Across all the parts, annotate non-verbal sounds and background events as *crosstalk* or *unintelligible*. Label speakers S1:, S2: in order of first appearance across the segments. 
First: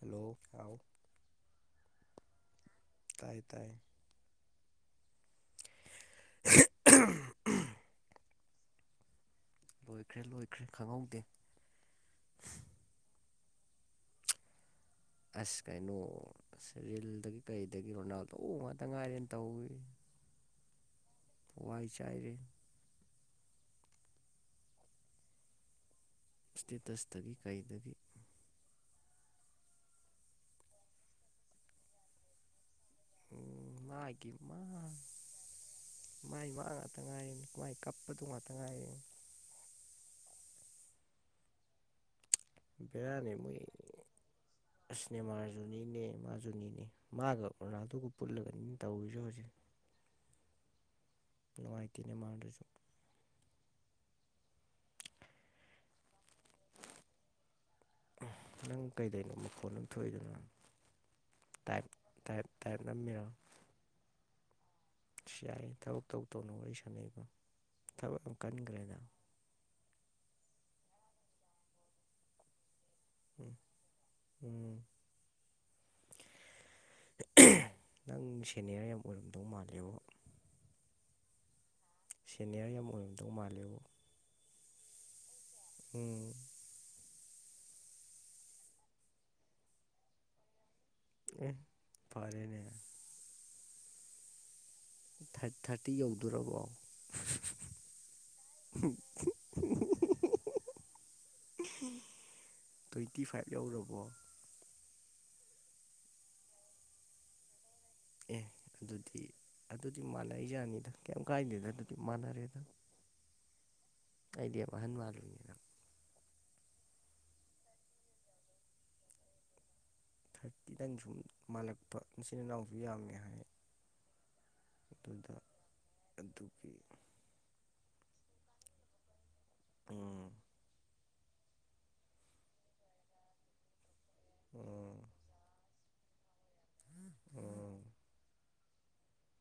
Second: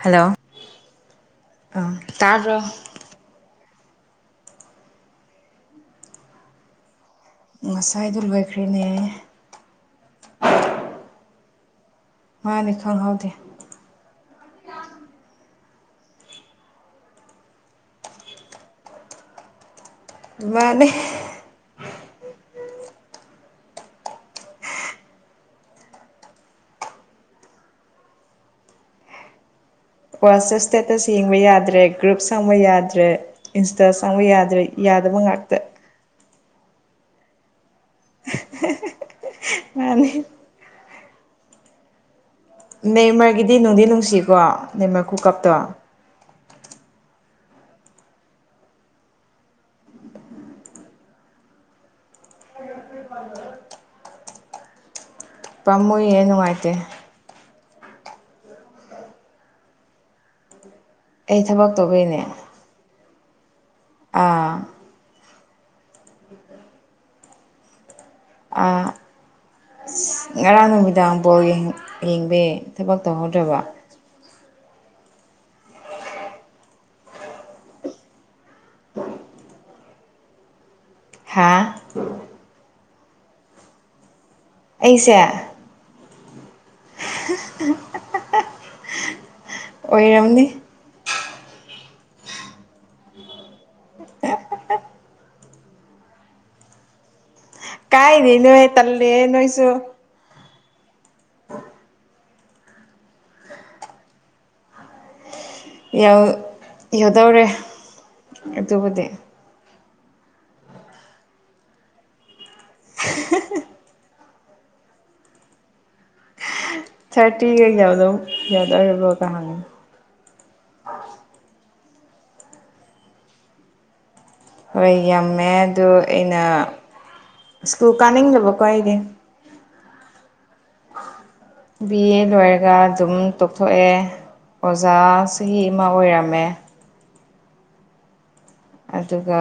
S1: Hello ꯍꯎ
S2: ꯑ ꯇꯕ꯭ꯔꯣ
S1: ꯇꯥꯏ ꯇꯥꯏ *unintelligible*
S2: ꯉꯁꯥꯏꯗꯨ ꯂꯣꯏꯈ꯭ꯔꯦꯅꯦ
S1: ꯂꯣꯏꯈ꯭ꯔꯦ ꯂꯣꯏꯈ꯭ꯔꯦ ꯈꯪꯍꯧꯗꯦ
S2: ꯃꯥꯅꯤ ꯈꯪꯍꯧꯗꯦ
S1: ꯑꯁ ꯀꯩꯅꯣ ꯁꯦ ꯔꯤꯜꯗꯒꯤ ꯀꯩꯗꯒꯤ ꯔꯣꯅꯥꯜꯗꯣ ꯉꯥꯛꯇ ꯉꯥꯏꯔꯦꯅ ꯇꯧꯏ
S2: ꯃꯥꯅꯦ
S1: ꯋꯥꯏ ꯆꯥꯏꯔꯦ ꯏꯁꯇꯦꯇꯁꯇꯒꯤ ꯀꯩꯗꯒꯤ
S2: ꯋꯥꯆꯩꯆꯞꯄ ꯏꯁꯇꯦꯇꯁ ꯌꯦꯡꯕ ꯌꯥꯗ꯭ꯔꯦ ꯒ꯭ꯔꯨꯞ ꯁꯪꯕ ꯌꯥꯗ꯭ꯔꯦ ꯏꯟꯁꯇꯥ ꯆꯪꯕ
S1: ꯃꯥꯒꯤ ꯃꯥ
S2: ꯌꯥꯗ꯭ꯔꯦ ꯌꯥꯗꯕ ꯉꯥꯛꯇ
S1: ꯃꯥꯏ ꯃꯉꯥꯛꯇ ꯉꯥꯏꯌꯦ ꯃꯥꯏ ꯀꯞꯄꯗꯣ ꯉꯥꯛꯇ ꯉꯥꯏꯌꯦ
S2: ꯃꯅꯤ
S1: ꯕꯦꯔꯥꯅꯦ
S2: ꯅꯦꯃꯔꯒꯤꯗꯤ
S1: ꯃꯣꯏ
S2: ꯅꯨꯡꯗꯤ ꯅꯨꯡꯁꯤꯀꯣ ꯅꯦꯝꯃꯔ ꯈꯨꯨꯀꯞꯇꯣ
S1: *unintelligible* ꯖꯨꯅꯤꯅꯤ ꯃꯥꯒ ꯔꯣꯅꯥꯜꯗꯨꯒ ꯄꯨꯜꯂꯒꯅꯤꯅ ꯇꯧꯔꯤꯁꯦ ꯍꯧꯖꯤꯛ ꯅꯨꯡꯉꯥꯏꯇꯦ ꯅꯦꯃꯔꯗꯁꯨ
S2: *unintelligible* ꯀꯃꯣꯏ ꯌꯦꯅꯨꯡꯉꯥꯏ
S1: ꯅꯪ ꯀꯩꯗꯅꯣ ꯃꯈꯣꯟ ꯑꯃ ꯊꯣꯛꯏꯗꯅꯪ
S2: ꯑꯩ ꯊꯕꯛ
S1: ꯇꯥꯏꯞ
S2: ꯇꯧꯕꯩꯅꯦ
S1: ꯇꯥꯏꯞ ꯇꯥꯞ ꯅꯨꯝꯃꯤꯔꯣ
S2: ꯑꯥ
S1: ꯌꯥꯏ ꯊꯕꯛ ꯇꯧ ꯇꯧꯅ ꯋꯥꯔꯤ ꯁꯥꯟꯅꯩꯕ ꯊꯕꯛ
S2: ꯑ
S1: ꯀꯟꯈ꯭ꯔꯦꯗ
S2: ꯉꯔꯥꯡ ꯅꯨꯃꯤꯗꯥꯡ ꯕꯣꯜ ꯌꯦꯡ ꯌꯦꯡꯕꯩ ꯊꯕꯛ
S1: ꯎꯝ
S2: ꯇꯧꯍꯧꯗ꯭ꯔꯕ
S1: ꯎꯝ ꯅꯪ ꯁꯦꯅꯤꯌꯔ ꯌꯥꯝ ꯑꯣꯏꯔꯝꯗꯧ ꯃꯥꯜꯂꯦꯕꯣ
S2: ꯍꯥꯥ
S1: ꯁꯦꯅꯤꯌꯔ ꯌꯥꯝ ꯑꯣꯏꯔꯝꯗꯧ ꯃꯥꯜꯂꯦꯕꯨ
S2: ꯑꯩꯁꯦ
S1: ꯎꯝ
S2: *unintelligible* ꯑꯣꯏꯔꯝꯅꯤ
S1: ꯑꯦ ꯐꯔꯦꯅꯦ ꯊꯥꯔ ꯊꯥꯔꯇꯤ ꯌꯧꯗꯔꯕꯣ
S2: ꯀꯥꯏꯗꯩꯩ ꯅꯣꯏ ꯇꯜꯂꯦ ꯅꯣꯏꯁꯨ
S1: ꯇ꯭ꯋꯦꯟꯇꯤ ꯐꯥꯏꯚ ꯌꯧꯔꯕꯣ
S2: ꯌꯧ ꯌꯧꯗꯧꯔꯦ
S1: ꯑꯦ
S2: ꯑꯗꯨꯕꯨꯗꯤ
S1: ꯑꯗꯨꯗꯤ ꯑꯗꯨꯗꯤ ꯃꯥꯟꯅꯏꯖꯅꯤꯗ ꯀꯩ ꯀꯥꯏꯗꯦꯗ ꯑꯗꯨꯗꯤ ꯃꯥꯟꯅꯔꯦꯗ
S2: *unintelligible*
S1: ꯑꯩꯗꯤ ꯌꯥꯝ ꯑꯍꯟ ꯃꯥꯜꯂꯨꯏꯅꯦ
S2: ꯊꯔꯇꯤ ꯍꯥꯏꯖꯤ ꯑꯗꯨꯝ ꯌꯥꯎꯗꯣꯔꯕꯣ ꯀꯥ ꯍꯪꯉꯤ
S1: ꯊꯥꯔꯇꯤꯗꯏ ꯁꯨꯝ ꯃꯥꯜꯂꯛꯄ ꯏꯆꯤꯟ ꯏꯅꯥꯎꯁꯨ ꯌꯥꯝꯃꯦ ꯍꯥꯏꯌꯦ
S2: ꯍꯣꯏ ꯌꯥꯝꯃꯦ ꯑꯗꯣ ꯑꯩꯅ
S1: ꯑꯗꯨꯒꯤ
S2: ꯁ꯭ꯀꯨꯜ ꯀꯥꯅꯤꯡꯗꯕꯀꯣ ꯑꯩꯗꯤ
S1: ꯎꯝ
S2: ꯕꯤ ꯑꯦ ꯂꯣꯏꯔꯒ ꯑꯗꯨꯝ ꯇꯣꯛꯊꯣꯛꯑꯦ ꯑꫭ ꯑꯣꯖꯥ
S1: ꯎꯝ
S2: ꯆꯍꯤ ꯑꯃꯃ ꯑꯣꯏꯔꯝꯃꯦ
S1: ꯎꯝ
S2: ꯑꯗꯨꯒ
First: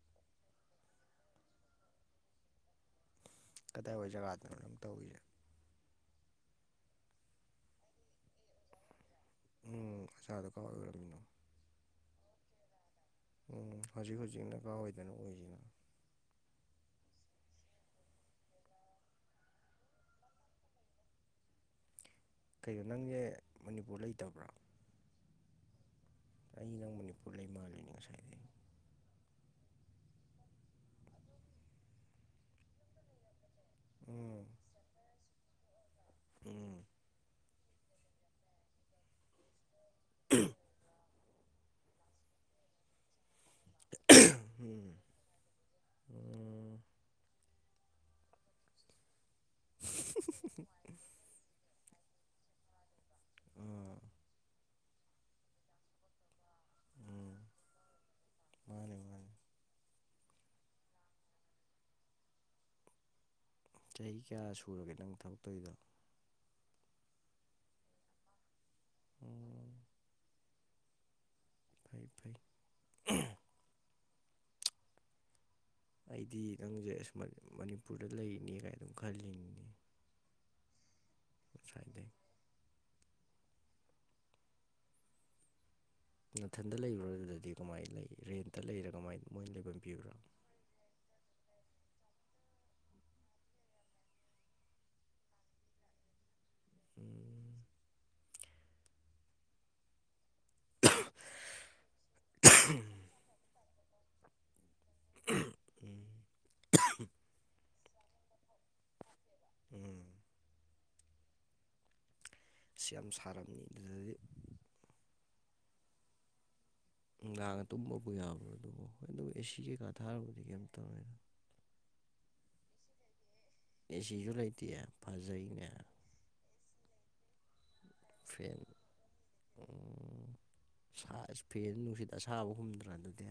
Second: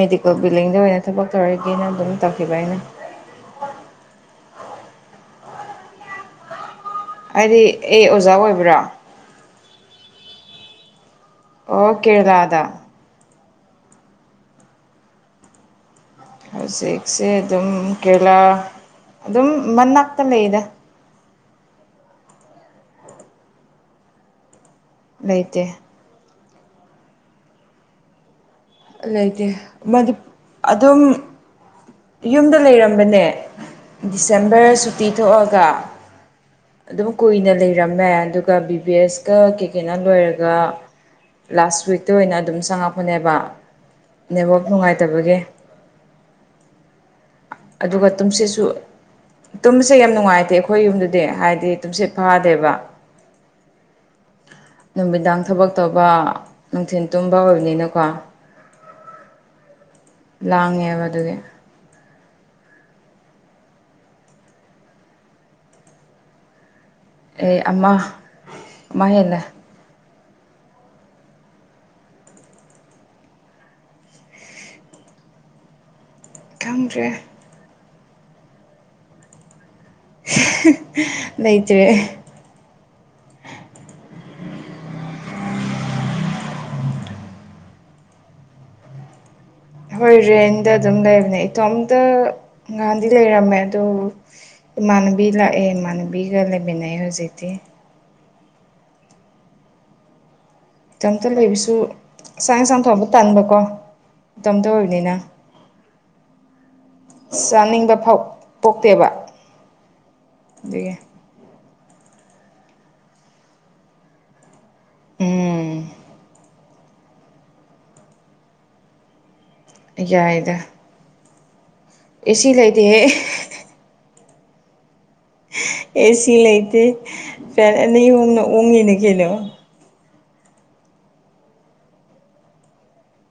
S2: ꯃꯦꯗꯤꯀꯣ ꯕꯤꯜꯗꯤꯡꯗ ꯑꯣꯏꯅ ꯊꯕꯛ ꯇꯧꯔꯒꯦꯅ ꯑꯗꯨꯝ ꯇꯧꯈꯤꯕ ꯑꯩꯅ
S1: ꯀꯗꯥꯏꯋꯥꯏ ꯖꯒꯥꯗꯅꯣ ꯇꯧꯔꯤꯁꯦ
S2: ꯍꯥꯏꯗꯤ ꯑꯩ ꯑꯣꯖꯥ ꯑꯣꯏꯕ꯭ꯔꯥ
S1: ꯎꯝ ꯑꫭꯖꯥꯗꯨ ꯀꯋꯥꯏ ꯑꯣꯏꯔꯝꯃꯤꯅꯣ
S2: ꯑꯣ ꯀꯦꯔꯂꯥꯗ
S1: ꯎꯝ ꯍꯧꯖꯤꯛ ꯍꯧꯖꯤꯛꯅ ꯀꯥꯋꯥꯏꯗꯅꯣ ꯑꯣꯏꯔꯤꯁꯤꯅ
S2: ꯍꯧꯖꯤꯛꯁꯦ ꯑꯗꯨꯝ ꯀꯦꯔꯂꯥ ꯑꯗꯨꯝ ꯃꯅꯥꯛꯇ ꯂꯩꯗ
S1: ꯀꯩꯅꯣ ꯅꯪꯁꯦ ꯃꯅꯤꯄꯨꯔ ꯂꯩꯇꯕ꯭ꯔꯥ
S2: ꯂꯩꯇꯦ
S1: ꯑꯩꯗꯤ ꯅꯪ ꯃꯅꯤꯄꯨꯔ ꯂꯩ ꯃꯥꯜꯂꯤꯅꯤ ꯉꯁꯥꯏꯗꯒꯤ
S2: ꯂꯩꯇꯦ ꯃꯅꯤꯄ ꯑꯗꯨꯝ ꯌꯨꯝꯗ ꯂꯩꯔꯝꯕꯅꯦ
S1: ꯎꯝ
S2: ꯗꯤꯁꯦꯝꯕꯔ ꯁꯨꯇꯤ ꯊꯣꯛꯑꯒ
S1: ꯎꯝ
S2: ꯑꯗꯨꯝ ꯀꯨꯏꯅ ꯂꯩꯔꯝꯃꯦ ꯑꯗꯨꯒ ꯕꯤ ꯕꯤ ꯑꯦꯁꯀ ꯀꯩꯀꯩꯅ ꯂꯣꯏꯔꯒ ꯂꯥꯁ ꯋꯤꯛꯇ ꯑꯣꯏꯅ ꯑꯗꯨꯝ ꯆꯪꯉꯛꯄꯅꯦꯕ ꯅꯦꯠꯋꯥꯛ ꯅꯨꯡꯉꯥꯏꯇꯕꯒꯤ
S1: ꯎꯝ
S2: ꯑꯗꯨꯒ ꯇꯨꯝꯁꯤꯁꯨ ꯇꯨꯝꯕꯁꯦ ꯌꯥꯝ ꯅꯨꯡꯉꯥꯏꯇꯦ ꯑꯩꯈꯣꯏ ꯌꯨꯝꯗꯗꯤ ꯍꯥꯏꯗꯤ ꯇꯨꯝꯁꯦꯠ ꯐꯗꯦꯕ
S1: ꯎꯝ
S2: ꯅꯨꯃꯤꯗꯥꯡ ꯊꯕꯛ ꯇꯧꯕ ꯅꯨꯡꯊꯤꯟꯜ ꯇꯨꯝꯕ ꯑꯣꯏꯕꯅꯤꯅꯀꯣ
S1: ꯃꯥꯅꯦ ꯃꯥꯅꯦ
S2: ꯂꯥꯡꯉꯦꯕ ꯑꯗꯨꯒꯤ
S1: ꯆꯍꯤ ꯀꯌꯥ ꯁꯨꯔꯒꯦ ꯅꯪ ꯊꯕꯛꯛꯇꯧꯔꯤꯗꯣ
S2: ꯆꯍꯤ ꯑꯃ ꯑꯃꯥ ꯍꯦꯟꯂꯦ
S1: ꯎꯝ ꯐꯩ ꯐꯩ ꯑꯩꯗꯤ ꯅꯪꯁꯦ ꯑ
S2: ꯈꯪꯗ꯭ꯔꯦ
S1: ꯃꯅꯤꯄꯨꯔꯗ ꯂꯩꯔꯤꯅꯦ ꯀꯥꯏꯅ ꯑꯗꯨꯝ ꯈꯜꯂꯤꯅꯦ
S2: *unintelligible* ꯂꯩꯇ꯭ꯔꯦ
S1: ꯅꯥꯊꯟꯗ ꯂꯩꯕꯔꯗꯨꯗꯗꯤ ꯀꯃꯥꯏ ꯂꯩ ꯔꯦꯟꯇ ꯂꯩꯔ ꯀꯃꯥꯏ ꯃꯣꯏꯅ ꯂꯩꯐꯝ ꯄꯤꯕ꯭ꯔꯣ
S2: ꯍꯣꯏ ꯔꯦꯟꯗ ꯑꯗꯨꯝ ꯂꯩꯕꯅꯦ ꯏꯇꯣꯝꯇ ꯉꯥꯟꯗꯤ ꯂꯩꯔꯝꯃꯦ ꯑꯗꯨ ꯏꯃꯥꯟꯅꯕꯤ ꯂꯥꯛꯑꯦ ꯏꯃꯥꯟꯅꯕꯤꯒ ꯂꯩꯃꯤꯟꯅꯩ ꯍꯧꯖꯤꯛꯇꯤ
S1: ꯎꯝ
S2: ꯢꯇꯣꯞꯇ ꯂꯩꯕꯁꯨ ꯆꯥꯡ ꯌꯦꯟꯁꯥꯡ ꯊꯣꯡꯝꯕ ꯇꯥꯟꯕꯀꯣ ꯃꯇꯣꯝꯇ ꯑꯣꯏꯕꯅꯤꯅ ꯆꯥꯅꯤꯡꯕ ꯐꯥꯎ ꯄꯣꯛꯇꯦꯕ
S1: ꯎꯝ
S2: *inaudible*
S1: ꯁꯤ ꯌꯥꯝ ꯁꯥꯔꯝꯃꯤ ꯑꯗꯨꯗꯗꯤ
S2: ꯎꯝ
S1: ꯅꯨꯗꯥꯡꯒ ꯇꯨꯝꯕꯕꯨ ꯌꯥꯕ꯭ꯔꯣ ꯑꯗꯨꯕꯨ ꯍꯣꯏ ꯑꯗꯨ ꯑꯦꯁꯤ ꯀꯩꯀꯥ ꯊꯥꯔꯨꯕꯨꯗꯤ ꯀꯩꯝ ꯇꯧꯔꯦꯅ
S2: ꯑꯦ ꯁꯤ ꯂꯩꯇꯦꯍꯦ
S1: ꯑꯦ ꯁꯤꯁꯨ ꯂꯩꯇꯦ ꯐꯖꯩꯅꯦ
S2: ꯑꯦ ꯁꯤ ꯂꯩꯇꯦ ꯐꯦꯟ ꯑꯅꯤꯍꯣꯝꯅ ꯑꯣꯡꯉꯤꯅ ꯀꯩꯅꯣ
S1: ꯎ ꯐꯦꯟ ꯅꯨꯡꯁꯤꯠ ꯑꯁꯥꯕ ꯍꯨꯝꯗ꯭ꯔꯥ ꯑꯗꯨꯗꯤ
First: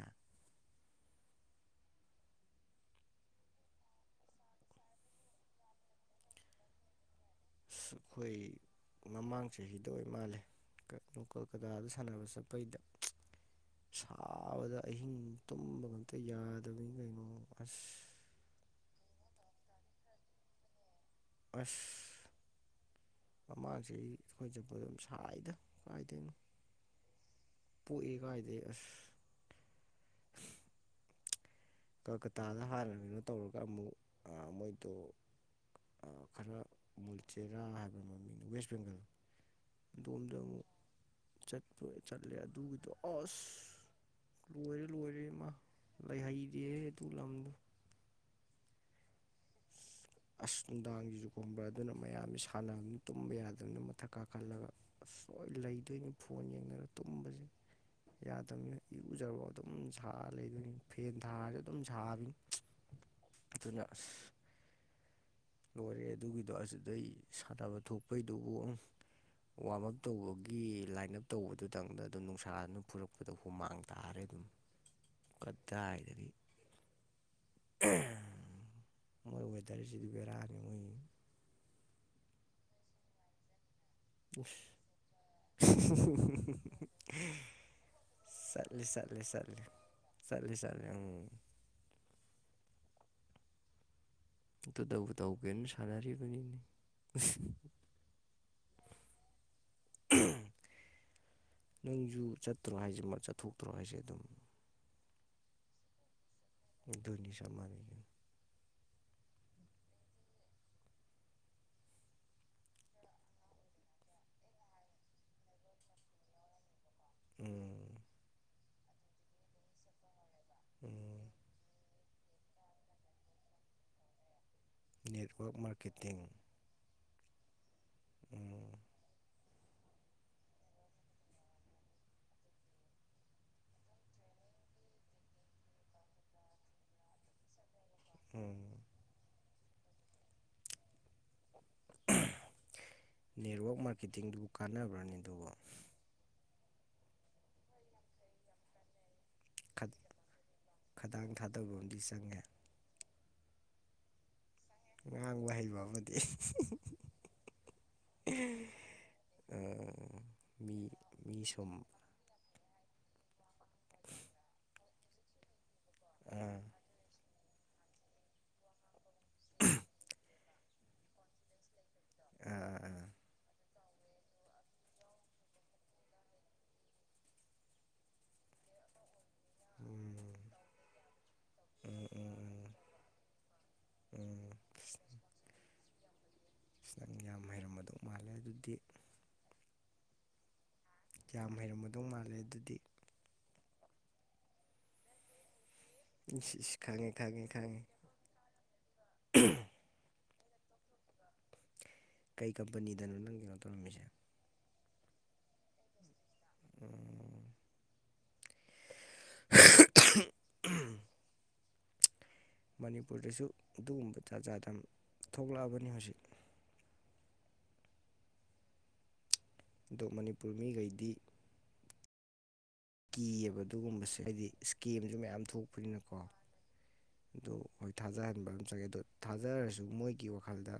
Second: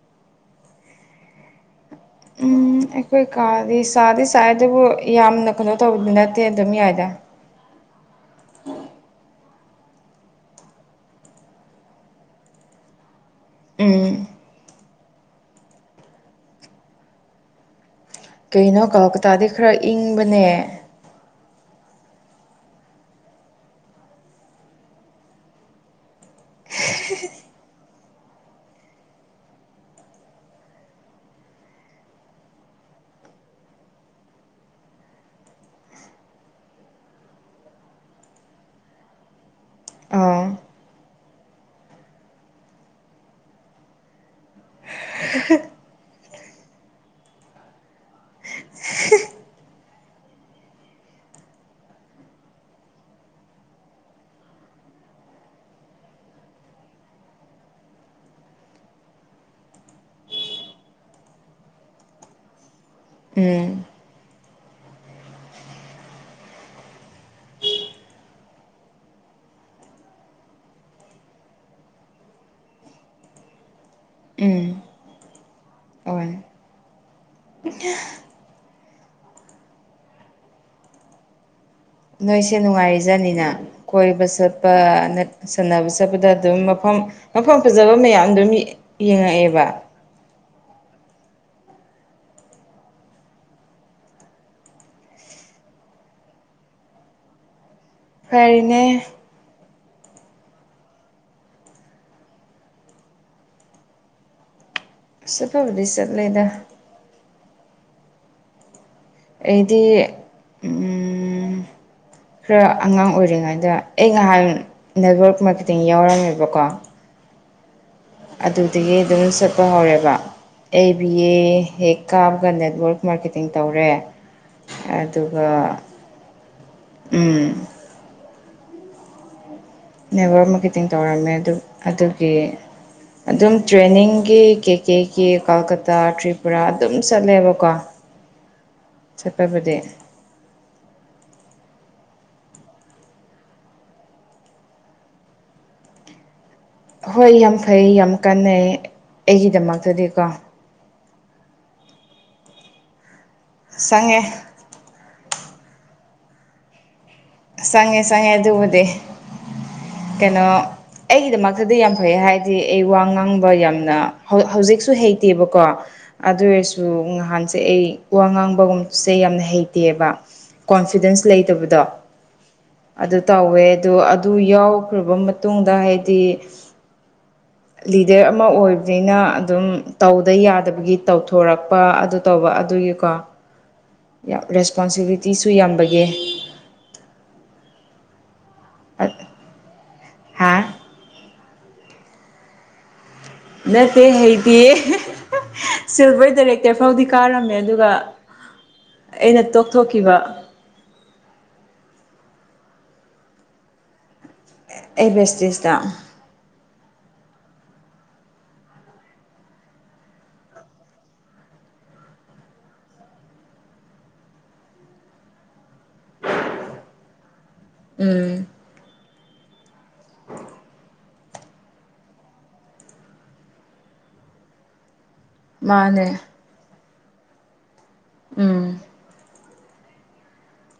S2: ꯎꯝ ꯑꯩꯈꯣꯏ ꯀꯥꯗꯤ ꯁꯥꯗꯤ ꯁꯥꯏ ꯑꯗꯨꯕꯨ ꯌꯥꯝꯅ ꯀꯩꯅꯣ ꯇꯧꯕꯗꯤ ꯅꯠꯇꯦ ꯑꯗꯨꯝ ꯌꯥꯏꯗ
S1: ꯑꯁ ꯑꯩꯈꯣꯏ ꯃꯃꯥꯡ ꯆꯍꯤꯗ ꯑꯣꯏ ꯃꯥꯜꯂꯦ ꯀꯩꯅꯣ ꯀꯣꯜꯀꯇꯥꯗ ꯁꯥꯟꯅꯕ ꯆꯠꯄꯩꯗ
S2: ꯎꯝ
S1: ꯁꯥꯕꯗ ꯑꯍꯤꯡ ꯇꯨꯝꯕ ꯑꯝꯇ ꯌꯥꯗꯕꯅꯤ ꯀꯩꯅꯣ ꯑꯁ
S2: ꯀꯩꯅꯣ ꯀꯜꯀꯇꯥꯗꯤ ꯈꯔ ꯏꯪꯕꯅꯦ
S1: ꯑꯁ ꯃꯃꯥꯡꯁꯤ ꯑꯩꯈꯣꯏ ꯆꯠꯄꯗ ꯗꯨꯝ ꯁꯥꯏꯗ ꯀꯥꯏꯗꯣꯏꯅꯣ ꯄꯣꯛꯏ ꯀꯥꯏꯗꯩ ꯑꯁ ꯀꯜꯀꯇꯥꯗ ꯍꯥꯟꯅꯀꯩꯅꯣ ꯇꯧꯔꯒ ꯑꯃꯨꯛ ꯃꯣꯏꯗꯣ ꯈꯔ ꯃꯨꯜꯆꯦꯔꯥ ꯍꯥꯏꯕ ꯃꯃꯤꯡ ꯋꯦꯁ ꯕꯦꯡꯒꯜ ꯑꯗꯣꯝꯗ
S2: ꯑꯥ
S1: ꯑꯃꯨꯛ ꯆꯠꯄ ꯆꯠꯂꯦ ꯑꯗꯨꯒꯤꯗꯣ ꯑꯁ ꯂꯣꯏꯔꯦ ꯂꯣꯏꯔꯦ ꯃꯥ ꯂꯩ ꯍꯩꯗꯦ ꯑꯗꯨ ꯂꯝꯗꯣ ꯑꯁ ꯅꯨꯡꯗꯥꯡꯒꯤꯖꯨ ꯈꯣꯡꯕ꯭ꯔꯥ ꯑꯗꯨꯅ ꯃꯌꯥꯝꯁꯤ ꯁꯥꯟꯅꯕꯅꯤꯅ ꯇꯨꯝꯕ ꯌꯥꯗꯕꯅꯤꯅ ꯃꯊꯛ ꯀꯥꯈꯠꯂꯒ ꯑꯁ ꯍ ꯂꯩꯗꯣꯏꯅꯦ ꯐꯣꯟ ꯌꯦꯡꯅꯔ ꯇꯨꯝꯕꯁꯦ ꯌꯥꯗꯕꯅꯤ ꯏꯔꯨꯖꯔꯔꯕ ꯑꯗꯨꯝ ꯁꯥꯔ ꯂꯩꯗꯣꯏꯅꯤ ꯐꯦꯟ ꯊꯥꯔꯁꯨ ꯑꯗꯨꯝ ꯁꯥꯕꯅꯤ
S2: *inaudible*
S1: ꯑꯗꯨꯅ ꯂꯣꯏꯔꯦ ꯑꯗꯨꯒꯤꯗꯣ ꯑꯗꯨꯗꯩ ꯁꯥꯟꯅꯕ ꯊꯣꯛꯄꯩꯗꯨꯕꯨ ꯑꯃ ꯋꯥꯔꯝ ꯑꯞ ꯇꯧꯕꯒꯤ ꯂꯥꯏꯟ ꯑꯞ ꯇꯧꯕꯗꯨꯗꯪꯗ ꯑꯗꯨꯣ ꯅꯨꯡꯁꯥꯗꯨꯅ ꯐꯨꯔꯛꯄꯗ ꯍꯨ ꯃꯥꯡꯈꯤ ꯇꯥꯔꯦ ꯑꯗꯨꯝ
S2: ꯎꯝ
S1: ꯀꯗꯥ ꯍꯥꯏꯗꯗꯤ
S2: ꯏꯅ
S1: ꯃꯣꯏ ꯋꯦꯗꯔꯁꯤꯗꯤ ꯕꯦꯔꯥꯅꯤ ꯃꯣꯏ
S2: ꯅꯣꯏꯁꯦ ꯅꯨꯡꯉꯥꯏꯔꯤꯖꯥꯅꯤꯅ ꯀꯣꯏꯕ ꯆꯠꯄ ꯁꯥꯟꯅꯕ ꯆꯠꯄꯗ ꯑꯗꯨꯝ ꯃꯐꯝ ꯃꯐꯝ ꯐꯖꯕ ꯃꯌꯥꯝ ꯑꯗꯨꯝ
S1: ꯆꯠꯂꯦ ꯆꯠꯂꯦ ꯆꯠꯂꯦ
S2: ꯌꯦꯡꯉꯛꯑꯦꯕ
S1: ꯆꯠꯂꯦ ꯆꯠꯂꯦ ꯎꯝ ꯇꯕꯨ ꯇꯧꯒꯦꯅ ꯁꯥꯟꯅꯔꯤꯕꯅꯤꯅꯦ
S2: ꯐꯔꯤꯅꯦ
S1: ꯅꯪꯁꯨ ꯆꯠꯇ꯭ꯔꯣ ꯍꯥꯏꯁꯦ ꯆꯠꯊꯣꯛꯇ꯭ꯔꯣ ꯍꯥꯏꯁꯦ ꯑꯗꯨꯝ
S2: ꯁꯐꯕꯨꯗꯤ ꯆꯠꯂꯦꯗ
S1: ꯗꯅꯤꯁ ꯃꯥꯟꯒ
S2: ꯑꯩꯗꯤ ꯈꯔ ꯑꯉꯥꯡ ꯑꯣꯏꯔꯤꯉꯩꯗ ꯑꯩ ꯉꯍꯥꯟ ꯅꯦꯠꯋꯔꯛ ꯃꯥꯔꯀꯦꯇꯤꯡ ꯌꯥꯎꯔꯝꯃꯦꯕꯀꯣ
S1: ꯎꯝ
S2: ꯑꯗꯨꯗꯒꯤ ꯑꯗꯨꯝ ꯆꯠꯄ ꯍꯧꯔꯦꯕ ꯑꯦ ꯕꯤ
S1: ꯎꯝ
S2: ꯑꯦ ꯍꯦꯛ ꯀꯥꯕꯒ ꯅꯦꯠꯋꯥꯔꯛ ꯃꯥꯔꯀꯦꯇꯤꯡ ꯇꯧꯔꯦ ꯑꯗꯨꯒ
S1: ꯅꯦꯠꯋꯥꯛ ꯃꯥꯔꯀꯦꯇꯤꯡ
S2: ꯎꯝ
S1: ꯎꯝ
S2: ꯅꯦꯕꯔ ꯑꯃ ꯈꯤꯇꯤꯡ ꯇꯧꯔꯝꯃꯦ ꯑꯗꯨ ꯑꯗꯨꯒꯤ ꯑꯗꯨꯝ ꯇ꯭ꯔꯦꯅꯤꯡꯒꯤ ꯀꯦ ꯀꯦꯒꯤ ꯀꯜꯀꯇꯥ ꯇ꯭ꯔꯤꯄꯨꯔꯥ ꯑꯗꯨꯝ ꯆꯠꯂꯦꯕꯀꯣ
S1: ꯎꯝ
S2: ꯆꯠꯄꯕꯗꯤ
S1: ꯅꯦꯠꯋꯥꯛ ꯃꯥꯔꯀꯦꯇꯤꯡꯗꯨꯕꯨ ꯀꯥꯟꯅꯕ꯭ꯔꯅꯤ ꯑꯗꯨꯕꯨ
S2: ꯍꯣꯏ ꯌꯥꯝ ꯐꯩ ꯌꯥꯝ ꯀꯥꯟꯅꯩ ꯑꯩꯒꯤꯗꯃꯛꯇꯗꯤꯀꯣ
S1: ꯈꯗꯥꯡ ꯊꯥꯗꯕ ꯑꯃꯗꯤꯝ ꯆꯪꯉꯦ
S2: ꯆꯉꯦ
S1: ꯉ ꯉꯥꯡꯕ ꯍꯩꯕ ꯑꯃꯗꯤ
S2: ꯆꯪꯉꯦ ꯆꯪꯉꯦ ꯑꯗꯨꯕꯨꯗꯤ
S1: ꯑ
S2: ꯀꯩꯅꯣ ꯑꯩꯒꯤꯗꯃꯛꯇꯗꯤ ꯌꯥꯝ ꯐꯩ ꯍꯥꯏꯗꯤ ꯍꯥꯏꯗꯤ ꯑꯩ ꯋꯥ ꯉꯥꯡꯕ ꯌꯥꯝꯅ ꯍꯧꯖꯤꯛꯁꯨ ꯍꯩꯇꯦꯕꯀꯣ ꯑꯗꯨ
S1: ꯑꯥ
S2: ꯑꯣꯏꯔꯁꯨ ꯅꯍꯥꯟꯁꯦ ꯑꯩ ꯋꯥ ꯉꯥꯡꯕꯒꯨꯝꯁꯦ ꯌꯥꯝꯅ ꯍꯩꯇꯦꯕ ꯀꯣꯟꯐꯤꯗꯦꯟꯁ ꯂꯩꯇꯕꯗꯣ
S1: ꯎꯝ ꯎꯝ
S2: ꯑꯗꯨ ꯇꯧꯋꯦ ꯑꯗꯣ ꯑꯗꯨ ꯌꯥꯎ ꯂꯈꯔꯕ ꯃꯇꯨꯡꯗ ꯍꯥꯏꯗꯤ ꯂꯤꯗꯔ ꯑꯃ ꯑꯣꯏ ꯑꯩꯅ ꯑꯗꯨꯝ
S1: ꯎꯝ
S2: ꯇꯧꯗ ꯌꯥꯗꯕꯒꯤ ꯇꯧꯊꯣꯔꯛꯄ ꯑꯗꯨ ꯇꯧꯕ
S1: ꯎꯝ
S2: ꯑꯗꯨꯒꯤꯀꯣ
S1: ꯎꯝ
S2: ꯔꯦꯁꯄꯣꯟꯁꯤꯕꯤꯂꯤꯇꯤꯁꯨ ꯌꯥꯝꯕꯒꯦ
S1: ꯁꯤ ꯅꯪ ꯌꯥꯝ ꯍꯩꯔꯝꯃꯗꯧ ꯃꯥꯜꯂꯦ ꯑꯗꯨꯗꯤ
S2: ꯍꯥꯥ
S1: ꯌꯥꯝ ꯍꯩꯔꯝꯃꯗꯧ ꯃꯥꯜꯂꯦ ꯑꯗꯨꯗꯤ
S2: ꯅꯠꯇꯦ ꯍꯥꯏꯗꯤ ꯁꯤꯜꯚꯔ
S1: ꯏꯁ ꯏꯁ
S2: ꯗꯥꯏꯔꯦꯛꯇꯔ ꯐꯥꯎꯗꯤ
S1: ꯈꯪꯉꯦ ꯈꯪꯉꯦ
S2: ꯀꯥꯔꯝꯃꯦ
S1: ꯈꯪꯉꯦ
S2: ꯑꯗꯨꯒ ꯑꯩꯅ ꯇꯣꯛꯊꯣꯛꯈꯤꯕ
S1: ꯀꯩ ꯀꯝꯄꯅꯤꯗꯅꯣ ꯅꯪ ꯀꯩꯅꯣ ꯇꯧꯔꯝꯃꯤꯁꯦ
S2: ꯑꯦꯕꯦꯁꯇꯤꯁꯇ
S1: ꯎꯝ ꯎꯝ ꯃꯅꯤꯄꯨꯔꯗꯁꯨ ꯑꯗꯨꯒꯨꯝꯕ ꯖꯥꯠ ꯖꯥꯠ ꯌꯥꯝ ꯊꯣꯛꯂꯛꯑꯕꯅꯤ ꯍꯧꯖꯤꯛ
S2: ꯎꯝ
S1: ꯑꯗꯣ ꯃꯅꯤꯄꯨꯔ ꯃꯤꯈꯩꯗꯤ ꯀꯤꯑꯕ ꯑꯗꯨꯒꯨꯝꯕꯁꯦ ꯍꯥꯏꯗꯤ ꯏꯁꯀꯦꯝꯁꯨ ꯃꯌꯥꯝ
S2: ꯃꯥꯅꯦ
S1: ꯊꯣꯛꯄꯅꯤꯅꯀꯣ ꯑꯗꯨ ꯊꯥꯖꯍꯟꯕ ꯑꯃ
S2: ꯎꯝ
S1: ꯆꯪꯉꯦ ꯑꯗꯨ ꯊꯥꯖꯔꯁꯨ ꯃꯣꯏꯒꯤ ꯋꯥꯈꯜꯗ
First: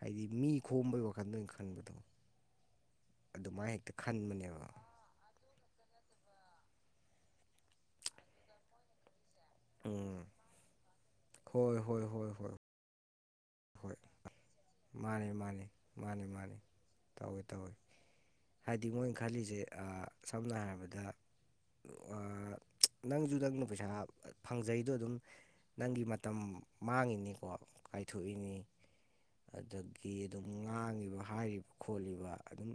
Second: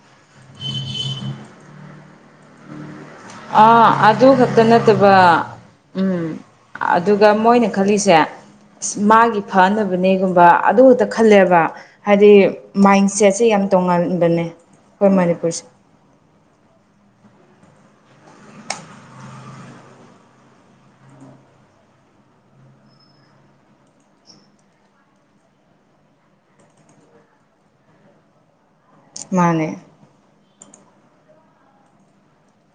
S1: ꯍꯥꯏꯗꯤ ꯃꯤ ꯈꯣꯝꯕꯒꯤ ꯋꯥꯈꯜꯗ ꯑꯣꯏꯅ ꯈꯟꯕꯗꯣ
S2: ꯑ
S1: ꯑꯗꯨꯃꯥꯏꯅ ꯍꯦꯛꯇ
S2: ꯑꯗꯨ ꯈꯛꯇ
S1: ꯈꯟꯕꯅꯦꯕ
S2: ꯅꯠꯇ ꯑꯗꯨꯒ ꯎꯝ ꯑꯗꯨꯒ ꯃꯣꯏꯅ ꯈꯜꯂꯤꯁꯦ ꯏꯁ ꯃꯥꯒꯤ
S1: ꯎꯝ
S2: ꯐꯅꯕꯅꯦꯒꯨꯝꯕ ꯑꯗꯨꯇ ꯈꯜꯂꯦꯕ
S1: ꯍꯣꯏ ꯍꯣꯏ
S2: ꯍꯥꯏꯗꯤ
S1: ꯍꯣꯏ ꯍꯣꯏ
S2: ꯃꯥꯏꯟꯁꯦꯠꯁꯦ ꯌꯥꯝ
S1: ꯍꯣꯏ
S2: ꯇꯣꯉꯥꯟꯕꯅꯦ ꯑꯩꯈꯣꯏ
S1: ꯃꯥꯅꯤ
S2: ꯃꯅꯤꯄꯨꯔꯁꯦ
S1: ꯃꯥꯅꯤ ꯃꯥꯅꯤ ꯃꯥꯅꯤ ꯇꯧꯏ ꯇꯧꯋꯏ ꯍꯥꯏꯗꯤ ꯃꯣꯏꯅ ꯈꯜꯂꯤꯁꯦ ꯑꯥ ꯁꯝꯅ ꯍꯥꯏꯔꯕꯗ ꯅꯪꯁꯨ ꯅꯪꯅ ꯄꯩꯁꯥ ꯐꯪꯖꯩꯗꯣ ꯑꯗꯨꯝ ꯅꯪꯒꯤ ꯃꯇꯝ ꯃꯥꯡꯉꯤꯅꯤꯀꯣ ꯀꯥꯏꯊꯣꯛꯏꯅꯤ
S2: ꯃꯥꯅꯦ
S1: ꯑꯗꯒꯤ ꯑꯗꯨꯝ ꯉꯥꯡꯉꯤꯕ ꯍꯥꯏꯔꯤꯕ ꯈꯣꯠꯂꯤꯕ ꯑꯗꯨꯝ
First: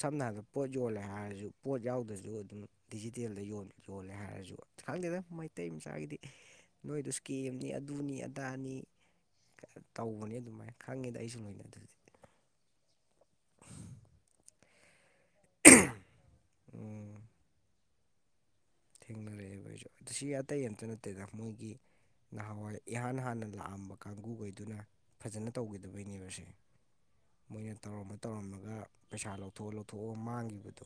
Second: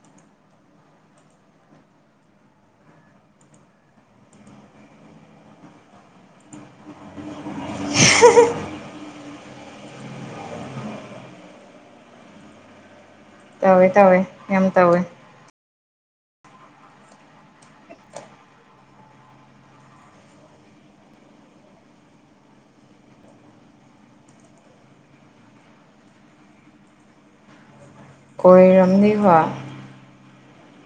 S1: ꯁꯝꯅ ꯍꯥꯏꯔꯕꯗ ꯄꯣꯠ ꯌꯣꯜꯂꯦ ꯍꯥꯏꯔꯁꯨ ꯄꯣꯠ ꯌꯥꯎꯗ꯭ꯔꯁꯨ ꯑꯗꯨꯝ ꯗꯤꯖꯤꯇꯦꯜꯗ ꯌꯣꯜꯂꯦ ꯍꯥꯏꯔꯁꯨ ꯈꯪꯗꯦꯗ ꯃꯩꯇꯩ ꯃꯆꯥꯒꯤꯗꯤ ꯅꯣꯏꯗꯨꯁꯨ ꯒꯦꯝꯅꯤ ꯑꯗꯨꯅꯤ ꯑꯗꯥꯅꯤ ꯇꯧꯕꯅꯤ ꯑꯗꯨꯃꯥꯏꯅ ꯈꯪꯉꯦꯗ ꯑꯩꯁꯨ ꯂꯣꯏꯅ ꯑꯗꯨꯗꯤ
S2: ꯇꯧꯋꯦ ꯇꯧꯋꯦ ꯌꯥꯝ ꯇꯧꯋꯦ
S1: ꯎꯝ ꯊꯦꯡꯅꯔꯛꯑꯦꯕ ꯑꯩꯁꯨ ꯁꯤ ꯑꯇꯩ ꯑꯝꯇ ꯅꯠꯇꯦꯗ ꯃꯣꯏꯒꯤ꯫ ꯅꯍꯥꯟꯋꯥꯏ ꯏꯍꯥꯟ ꯍꯥꯟꯅ ꯂꯥꯛꯑꯝꯕ ꯀꯥꯡꯒꯨꯈꯩꯗꯨꯅ ꯐꯖꯅ ꯇꯧꯒꯤꯗꯕꯩꯅꯦꯕꯁꯦ꯫ ꯃꯣꯏꯅ ꯇꯧꯔꯝꯃ ꯇꯧꯔꯝꯃꯒ
S2: ꯑꯣꯏꯔꯝꯅꯤ
S1: ꯄꯩꯁꯥ
S2: ꯍꯣꯏ
S1: ꯂꯧꯊꯣꯛꯑ ꯂꯧꯊꯣꯛꯑ ꯃꯥꯡꯈꯤꯕꯗꯣ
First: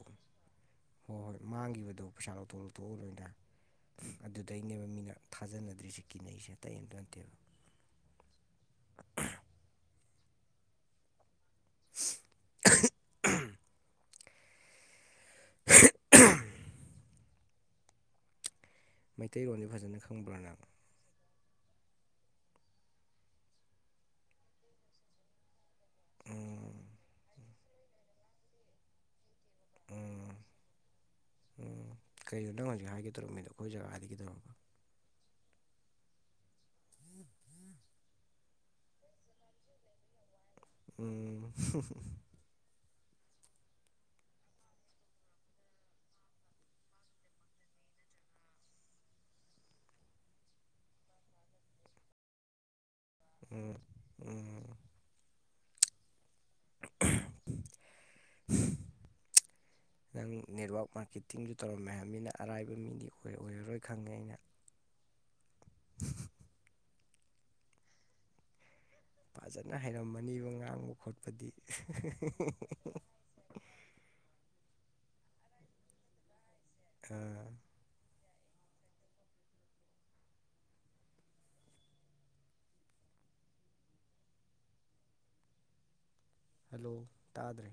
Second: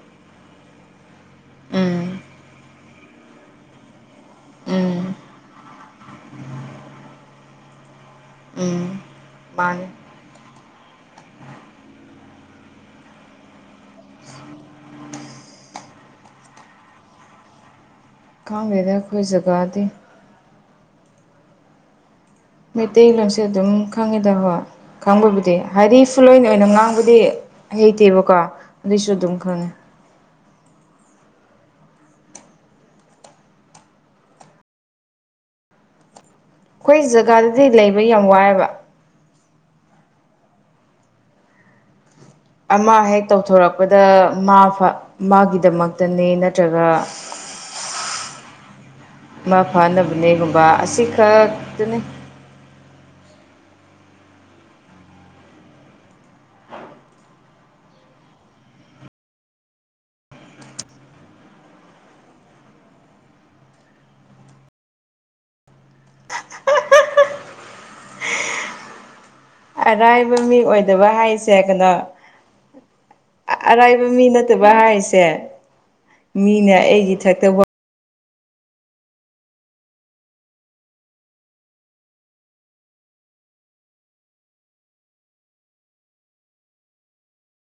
S1: ꯍꯣꯏ ꯍꯣꯏ ꯃꯥꯡꯈꯤꯕꯗꯣ
S2: ꯎꯝ
S1: ꯄꯩꯁꯥ ꯂꯧꯊꯣꯛ ꯇꯣꯛꯎꯅꯨꯗ ꯑꯗꯨꯗꯩꯩꯅꯦꯕ
S2: ꯎꯝ
S1: ꯃꯤꯅ ꯊꯥꯖꯅꯗ꯭ꯔꯤꯁꯦ ꯀꯤꯟꯅꯩꯁꯦ ꯑꯇꯩ ꯑꯝꯇ ꯅꯠꯇꯦꯕ꯫
S2: ꯎꯝ ꯃꯥꯅꯦ꯫
S1: *inaudible* *unintelligible*
S2: ꯈꯪꯗꯦꯗ꯫ ꯑꯩꯈꯣꯏ
S1: ꯃꯩꯇꯩꯂꯣꯟꯗꯤ
S2: ꯖꯒꯥꯗꯤ
S1: ꯐꯖꯅ ꯈꯪꯕ꯭ꯔꯥ ꯅꯪ
S2: ꯃꯩꯇꯩꯂꯣꯟꯁꯦ ꯑꯗꯨꯝ ꯈꯪꯉꯦꯗ ꯍꯣꯏ ꯈꯪꯕꯕꯨꯗꯤ ꯍꯥꯏꯗꯤ ꯐꯨꯜ ꯑꯣꯏꯅ
S1: ꯎꯝ
S2: ꯉꯥꯡꯕꯗꯤ꯫ ꯍꯩꯇꯦꯕꯀꯣ ꯑꯗꯨꯏꯁꯨ ꯑꯗꯨꯝ ꯈꯪꯉꯦ꯫
S1: ꯎꯝ ꯎꯝ ꯀꯩꯅꯣ ꯅꯪ ꯍꯧꯖꯤꯛ ꯍꯥꯏꯒꯦꯗꯧꯔꯝꯃꯤꯗꯣ ꯑꯩꯈꯣꯏ ꯖꯒꯥꯒꯤꯗꯨꯔꯣ꯫
S2: ꯑꯩꯈꯣꯏ ꯖꯒꯥꯗꯗꯤ ꯂꯩꯕ ꯌꯥꯝ ꯋꯥꯏꯑꯦꯕ꯫
S1: ꯎꯝ
S2: ꯑꯃ ꯍꯦꯛ ꯇꯧꯊꯣꯔꯛꯄꯗ ꯃꯥ ꯃꯥꯒꯤꯗꯃꯛꯇꯅꯤ ꯅꯠꯇ꯭ꯔꯒ ꯃꯥ ꯐꯥꯅꯕꯅꯦꯒꯨꯝꯕ ꯑꯁꯤꯈꯛꯇꯅꯤ꯫
S1: ꯎꯝ ꯎꯝ
S2: *inaudible*
S1: ꯅꯪ ꯅꯦꯠꯋꯥꯛ ꯃꯥꯔꯀꯦꯇꯤꯡꯁꯨ ꯇꯧꯔꯝꯃꯦ ꯍꯥꯏꯕꯅꯤꯅ ꯑꯔꯥꯏꯕ ꯃꯤꯗꯤ ꯑꯣꯏꯔꯔꯣꯏ ꯈꯪꯉꯦ ꯑꯩꯅ ꯐꯖꯅ
S2: ꯑꯔꯥꯏꯕ
S1: ꯍꯩꯔꯝꯃꯅꯤꯕ
S2: ꯃꯤ
S1: ꯉꯥꯡꯕ
S2: ꯑꯣꯏꯗꯕ
S1: ꯈꯣꯠꯄꯗꯤ꯫
S2: ꯍꯥꯏꯁꯦ ꯀꯩꯅꯣ ꯑꯔꯥꯏꯕ ꯃꯤ ꯅꯠꯇꯕ ꯍꯥꯏꯁꯦ ꯃꯤꯅ ꯑꯩꯒꯤ
S1: ꯑꯥ
S2: ꯊꯛꯇ ꯋꯥ
S1: ꯍꯜꯂꯣ ꯇꯥꯗ꯭ꯔꯦ꯫